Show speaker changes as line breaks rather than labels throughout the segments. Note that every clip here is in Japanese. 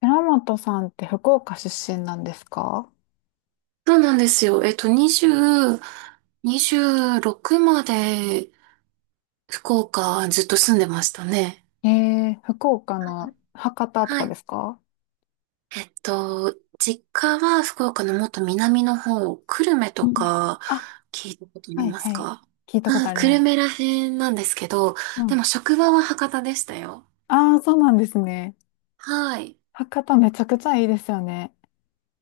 寺本さんって福岡出身なんですか？
そうなんですよ。20、26まで福岡ずっと住んでましたね。
えー、福岡の博多と
は
か
い。
ですか？
えっと、実家は福岡のもっと南の方、久留米
う
と
ん。
か
あ、
聞いたことあり
はい
ます
はい。
か？
聞いたこ
う
と
ん。
あり
久留
ま
米
す。
ら辺なんですけど、
う
で
ん。
も職場は博多でしたよ。
ああ、そうなんですね。
はい。
博多めちゃくちゃいいですよね。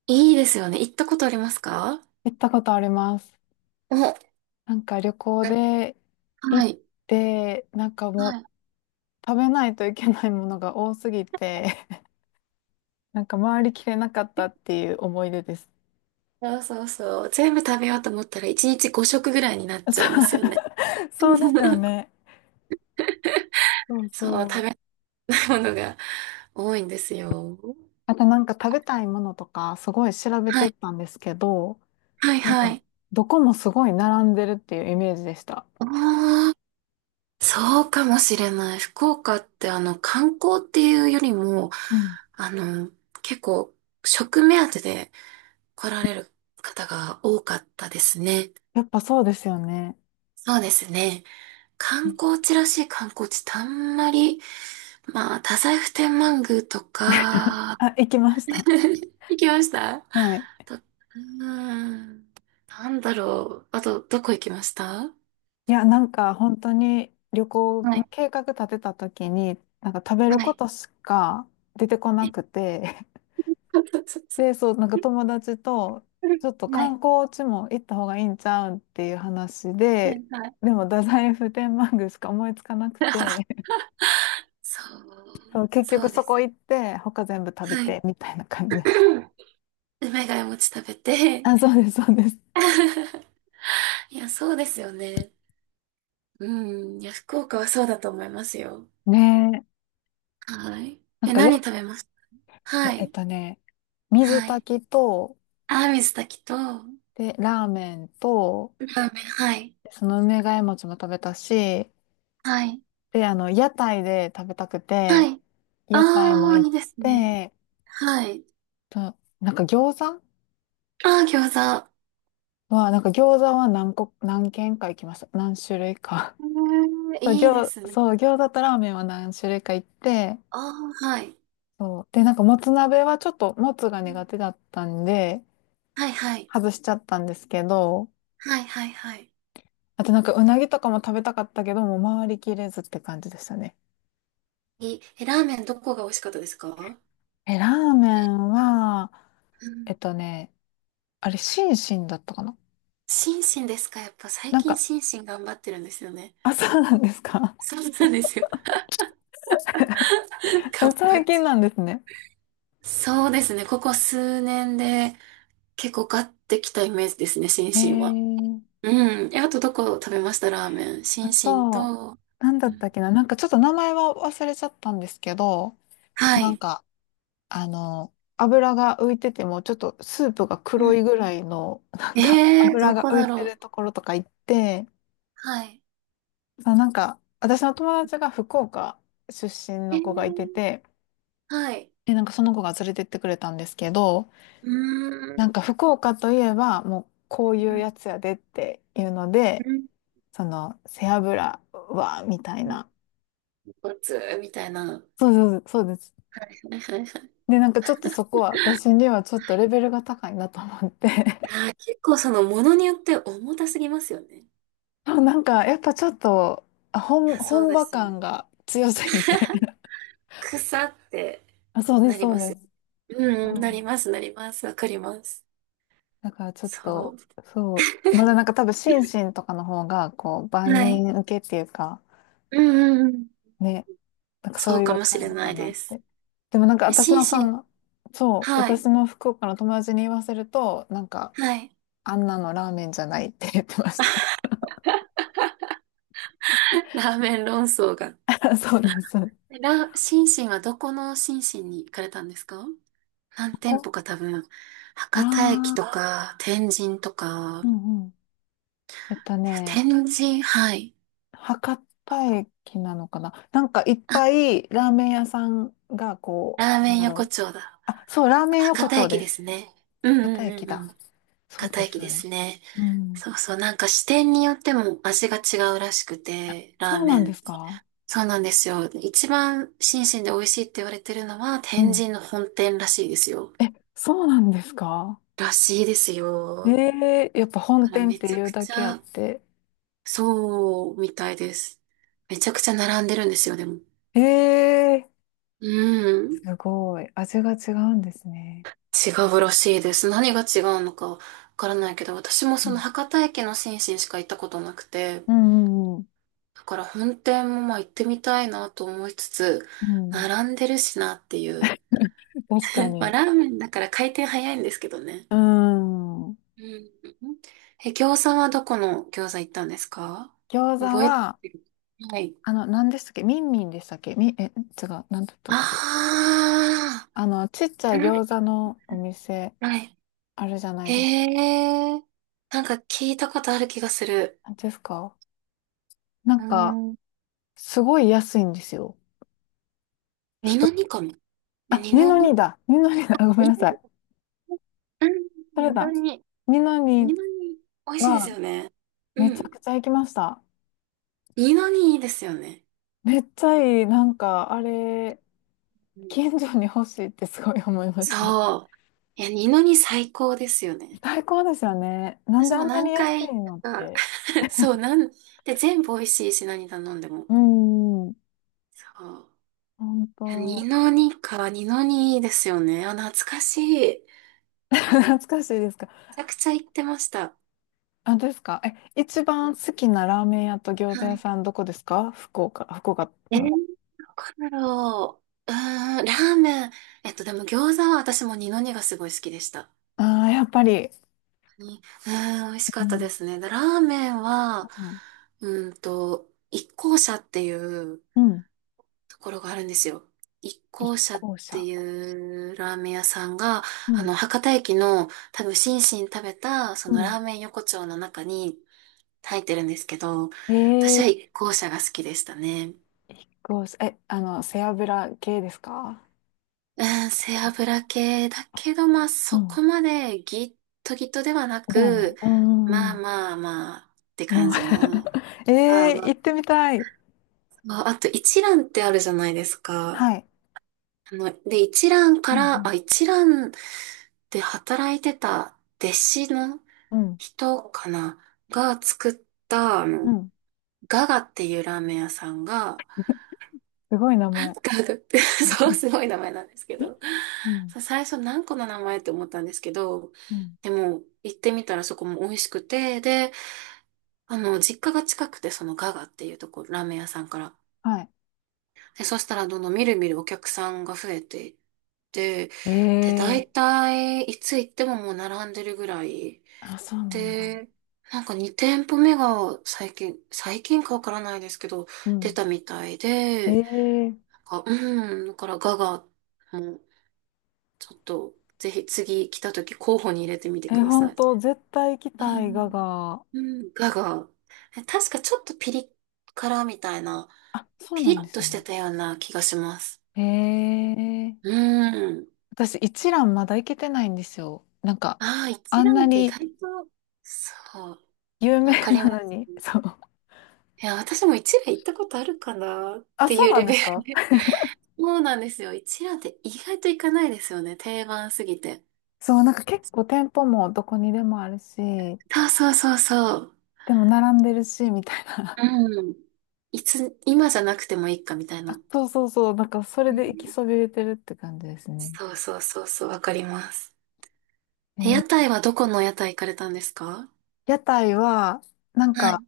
いいですよね。行ったことありますか？
行ったことあります。
お、は
なんか旅行で行っ
い。
て、なんかもう
はい。
食べないといけないものが多すぎて、なんか回りきれなかったっていう思い出です。
そうそうそう。全部食べようと思ったら1日5食ぐらいになっちゃいますよね。
そう そうですよ ね。そう
その食
そ
べ
う。
たいものが多いんですよ。
あとなんか食べたいものとかすごい調べ
は
てい
い、
ったんですけど、
はい、
なん
は
か
い。
どこもすごい並んでるっていうイメージでした。
ああ、そうかもしれない。福岡って観光っていうよりも、
うん。
あの、結構食目当てで来られる方が多かったですね。
やっぱそうですよね。
そうですね。観光地らしい観光地ってあんまり、まあ、太宰府天満宮とか、
あ、行きま した。
行きました
はい。
と、ーん、なんだろう。あと、どこ行きました？
いや、なんか本当に旅行
はい。
の計画立てた時に、なんか食べる
は
こ
い。
としか出てこな
え
くて、で、そう、なんか友達と、ちょっと
は
観
い。
光地も行った方がいいんちゃうんっていう話
はい。
で、
はい。
でも太宰府天満宮しか思いつかなくて、
そう。
そう、結
そ
局
うで
そこ
す。
行って、他全部食べ
はい。
て、みたいな感じでした。
梅ヶ谷餅食べて
あ、そうです、そうです。
いや、そうですよね。うん。いや、福岡はそうだと思いますよ。
ねえ。
はい。
な
え、
んかや、
何食べます？は
え、えっ
い。
とね、水
はい。
炊きと、
あ、水炊きと、ラー
で、ラーメンと、
メン。はい。
その梅ヶ枝餅も食べたし、
はい。
で、屋台で食べたく
は
て、
い。
屋台
あ
も
あ、い
行
い
っ
ですね。
て、
はい。
と、なんか餃子
ああ、餃子。
は、なんか餃子は何個、何軒か行きました。何種類か。そう、
いいですね。
そう、餃子とラーメンは何種類か行って、
ああ、はい。
そう。で、なんか、もつ鍋はちょっと、もつが
うん。
苦手だったんで、
はい、はい。
外しちゃったんですけど、
はいはいはい。
あとなんか、うなぎとかも食べたかったけど、もう回りきれずって感じでしたね。
いいえ、ラーメンどこが美味しかったですか？
ラーメ
え、
ンは、
うん。
えっとね、あれ、シンシンだったかな？
心身ですか？やっぱ最
なん
近
か、
心身頑張ってるんですよね。
あ、そうなんですか？
そうなんですよ。頑
え、
張
最
って
近
る。
なんですね。
そうですね。ここ数年で結構買ってきたイメージですね、心
え
身は。
ー、
うん。え、あとどこ食べました？ラーメン。心
あ
身
と、
と、
なんだ
う
った
ん。
っけな？なんか、ちょっと名前は忘れちゃったんですけど、
は
なん
い。
か、油が浮いてても、ちょっとスープが
う
黒
ん。
いぐらいの、なんか
ど
油が
こ
浮
だ
い
ろ
てる
う。
ところとか行って、
はい。
あ、なんか、私の友達が福岡出身
え
の子がいて
ー、
て、
はい。
で、なんかその子が連れてってくれたんですけど、
うー
なんか
ん。
福岡といえば、もうこうい
う
う
ん。
やつやでっていうので、
うん。
背脂は、みたいな。
豚骨みたいな。は
そうそうそうそうです。
いはいはいはい。
で、なんかちょっとそこは、私にはちょっとレベルが高いなと思って、
あー、結構そのものによって重たすぎますよね。
あなんか、やっぱちょっと、
いや、そう
本
で
場
すよ。
感が強すぎて
草って
あ、そうで
な
す、
り
そ
ま
う
す
で
よ。
す。
うんう
う
ん、なり
ん。
ます、なります。わかります。
だからちょっ
そう。
と、そう。まだな んか多分、心身とかの方が、こう、万
はい。
人受けっていうか、
うんうんうん。
ね、なんかそ
そ
う
う
い
か
う
もし
感
れ
じ
な
か
い
なっ
です。
て。でもなんか
え、
私
心
の
身。
そう、
はい。
私の福岡の友達に言わせると、なんか、
はい。
あんなのラーメンじゃないって言ってました。
ラーメン論争が。
そうです。
心身はどこの心身に行かれたんですか？何店
こ
舗
こ、
か多分、博多駅
ああ
とか、天神とか、
ー、うんうん。えっとね、
天神、はい。
博多駅なのかな？なんかいっ
あ、
ぱいラーメン屋さんがこ
ラー
う、な
メ
ん
ン
だ
横
ろう。
丁だ。
あ、そう、ラーメン
博
横
多
丁
駅
で
です
す。
ね。う。ん
博
う
多
んう
駅
んう
だ。
ん。
そう
博多
です、
駅
そ
で
うで
す
す。
ね。
うん。
そうそう。なんか支店によっても味が違うらしくて、ラー
そう
メ
なんで
ン。
すか？
そうなんですよ。一番新鮮で美味しいって言われてるのは
う
天
ん。
神の本店らしいですよ。
え、そうなんですか？
らしいです
え
よ。だ
えー、やっぱ
か
本
ら
店っ
め
て
ちゃ
い
く
うだ
ち
けあっ
ゃ、
て。
そうみたいです。めちゃくちゃ並んでるんですよ、でも。
ええー、
うん。
すごい。味が違うんですね。
違うらしいです。何が違うのかわからないけど、私も
う
その
ん
博多駅の新進しか行ったことなくて、
うんうん
だから本店もまあ行ってみたいなと思いつつ、
うん。うん、
並んでるしなっていう。
確か
まあ
に。
ラーメンだから回転早いんですけどね。
うん。
うん。え、餃子はどこの餃子行ったんですか？
餃子
覚え
は、
てる？はい。
何でしたっけ？ミンミンでしたっけ？違う、何だったっけ？
あ
ちっち
あ、
ゃ
う
い
ん。
餃子のお店、
はい。
あるじゃないです
へえ、なんか聞いたことある気がする。
か。な
うー
んか、
ん。
すごい安いんですよ。
二の
人、
二かも。え、
あ、
二
二
の
の
二？
にだ。二のにだ。ごめ
二
んな
の
さい。
二。うん、
それ
二の
だ。
二。
二の
二
に
の二。美味しいです
は、
よね。う
めちゃ
ん。
くちゃ行きました。
二の二いいですよね。
めっちゃいい。なんか、あれ、
うん、
近所に欲しいってすごい思いました。
そう。いや、二の二最高ですよね。
最高ですよね。なん
私
であ
も
んな
何
に安
回行
い
っ
のっ
たか、
て。
そう、で、全部美味しいし、何頼んでも。
うーん、
そう。
本
いや、二
当。
の二か、二の二いいですよね。あ、懐かしい。め
懐かしいですか？
ちゃくちゃ行ってました。
あ、ですか？一番好きなラーメン屋と餃子
は
屋
い。
さんどこですか？福岡、福岡
ど
の。
こだろう。うーん、ラーメン。でも餃子は私も二の二がすごい好きでした。
ああ、やっぱり。
に美味しか
う
ったで
ん。
すね。で、ラーメンは、
うん。
一向社っていう
うん、
ところがあるんですよ。一
一
向社っ
向
て
車。
いうラーメン屋さんが、
うん。
博多駅の多分、心身食べた、そ
う
のラ
ん。
ーメン横丁の中に入ってるんですけど、私
え
は
え、
一向社が好きでしたね。
一向車。え、あの、背脂系ですか？
うん、背
一向、
脂系だけど、まあ、
う
そこ
ん。
までギットギットではな
ではな
く、
い。うんう
ま
ん
あ
うん。
まあまあって感
まあ
じの、まあ
ええ、
ま
行っ
あ
てみたい。
まあ、あと一覧ってあるじゃないですか。
はい。
で、一覧か
う
ら、あ、
ん
一覧で働いてた弟子の
うん。
人かなが作った、
うん。うん。
ガガっていうラーメン屋さんが、
すごい名前。
ガガって、そう、すごい名前なんですけど、
うん。
そう最初何個の名前って思ったんですけど、
うん。
でも、行ってみたらそこも美味しくて、で、実家が近くて、そのガガっていうところ、ラーメン屋さんから。
はい。
で、そしたらどんどんみるみるお客さんが増えて、で、
え
大
え、
体、いつ行ってももう並んでるぐらい。
あ、そうなんだ。
で、なんか2店舗目が最近、最近かわからないですけど、
う
出
ん。
たみたいで、
ええ
なんかうん、だからガガも、ちょっと、ぜひ次来た時候補に入れてみてく
え、
ださ
本
い。
当絶対行き
う
たい、ガ
ん
が、
うん、ガガ。え、確かちょっとピリ辛みたいな、
あ、そう
ピ
な
リ
んで
ッと
す
して
ね。
たような気がします。
へえ。
うん。
私、一蘭まだ行けてないんですよ。なんか、
ああ、一
あん
蘭
な
って意
に
外と、そう。
有名
わかり
な
ま
の
す。
に、そう。
いや、私も一蘭行ったことあるかなっ
あ、
て
そう
いう
な
レ
んで
ベ
す
ル
か？
で。そうなんですよ。一覧って意外と行かないですよね。定番すぎて。
そう、なんか結構店舗もどこにでもあるし、
そうそうそうそう。
でも並んでるし、みたいな。
うん。いつ、今じゃなくてもいいかみたい な。
あ、そうそうそう、なんかそれ
う
で行き
ん。
そびれてるって感じですね。
そうそうそうそう、わかります。
え
え、屋
ー
台はどこの屋台行かれたんですか？
屋台は、なん
はい。
か、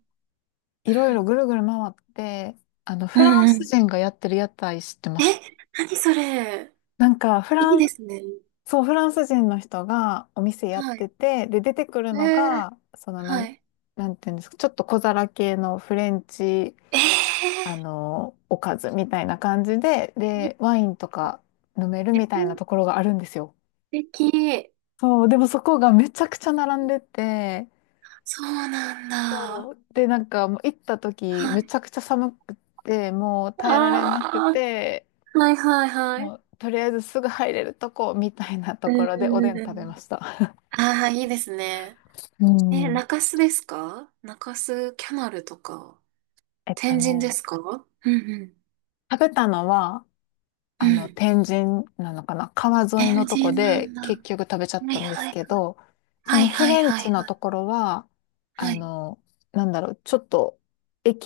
いろいろぐるぐる回って、
う
フラン
んう
ス
ん。
人がやってる屋台知ってます？
え、何それ。
なんか、フ
い
ラ
い
ン
で
ス、
すね。
そう、フランス人の人がお店やっ
は
て
い。
て、で、出てくるの
えー、
が、
はい。
なんていうんですか、ちょっと小皿系のフレンチ、
えー、
おかずみたいな感じで、
いい
で、ワインと
な。
か飲めるみたいな
素
ところがあるんですよ。
敵。
そう、でもそこがめちゃくちゃ並んでて、
そうなんだ。
そう、で、なんかもう行った時、
は
め
い。
ちゃくちゃ寒くて、もう耐えられなく
あ
て、
あ、はいはいはい。
もうとりあえずすぐ入れるとこみたいなと
うん
ころでお
う
で
ん
ん
う
食べ
ん。
ました。
ああ、いいですね。
う
え、
ん。
中洲ですか？中洲キャナルとか、
えっと
天
ね、
神ですか？うんうん。
食べたのは、
うん。
天神なのかな？川沿い
天
のと
神
こ
なん
で
だ。
結
は
局食べちゃっ
い
たんで
は
す
い。
けど、そ
はい
のフ
はい
レン
はい
チの
はい。
ところは、
は
あ
い。
の、なんだろう、ちょっと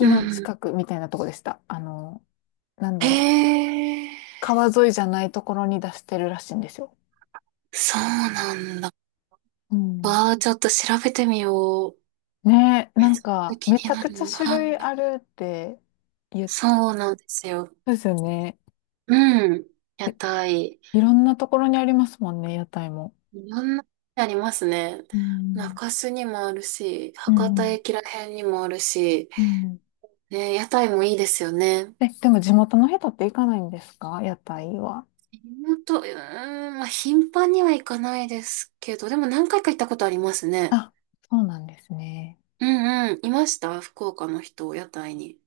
う
の
んうん。
近くみたいなとこでした。なんだろう、
へえ、
川沿いじゃないところに出してるらしいんですよ。
そうなんだ。
うん。
わあ、ちょっと調べてみよう。
ねえ、
め
な
っち
ん
ゃ
か、
気
め
に
ちゃ
な
くちゃ
る。
種
は
類
い。
あるって言っ
そうなんですよ。
たですよね。
うん。屋
え
台。
いろんなところにありますもんね、屋台も。
いろんなありますね。
うん。
中洲にもあるし、
うん
博
う
多
ん。
駅ら辺にもあるし、
うん、
ね、屋台もいいですよね。
でも地元の人って行かないんですか？屋台は。
本当、まあ、頻繁には行かないですけど、でも何回か行ったことありますね。
あ、そうなんですね。
うんうん、いました福岡の人、屋台に。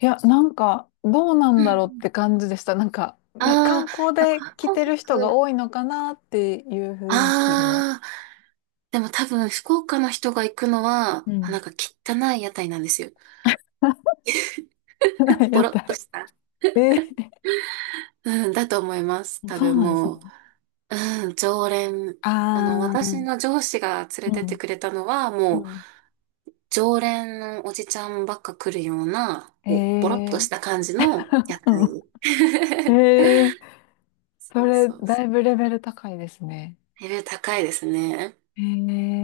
いや、なんか、どうな
うん
ん
う
だろうっ
ん。
て感じでした。なんか、ま
あ
観
ー、
光
まあ、
で
観
来
光
てる人が
客。
多いのかなっていう雰囲気も。
ああ、でも多分福岡の人が行くのは、
う
な
ん。
んか汚い屋台なんですよ。ボ
屋
ロっと
台。
した。
えー、
うん、だと思います。多
そう
分
なんです
もう。
ね。
うん、常連。
あ
私
ー、
の上司が連れ
う
てって
ん、
くれたのは、
う
もう、
ん。
常連のおじちゃんばっか来るような、こうボロっと
え
し
ー、
た感じの屋
う
台。
ん。えー、そ
そう
れ、
そうそ
だいぶレベル高いですね。
う。レベル高いですね。
え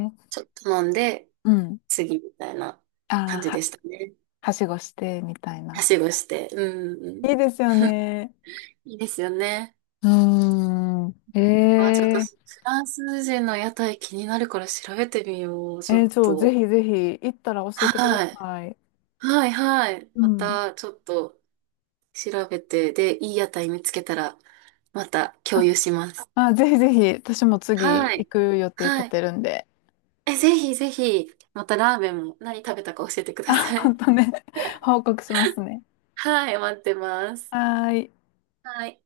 ー、
ちょっと飲んで、
うん。
次みたいな感
あ
じ
ー、
でしたね。
はしごして、みたいな。
はしごして。うんう
いい
ん。
ですよね。
いいですよね。
うーん。
あ、ちょっと、フ
ええ。
ランス人の屋台気になるから調べてみよう。ちょ
え
っ
ー、そう、ぜ
と。
ひぜひ、行ったら教えてくだ
はい。
さい。
はいはい。
う
ま
ん。
た、ちょっと。調べて、で、いい屋台見つけたら、また共
あ、
有します。
まあ、ぜひぜひ、私も次
は
行
い。
く予定立
はい。
てるんで、
え、ぜひぜひ、またラーメンも何食べたか教えてくださ い。
本当ね、報告しますね。
はい、待ってます。
はーい。
はい。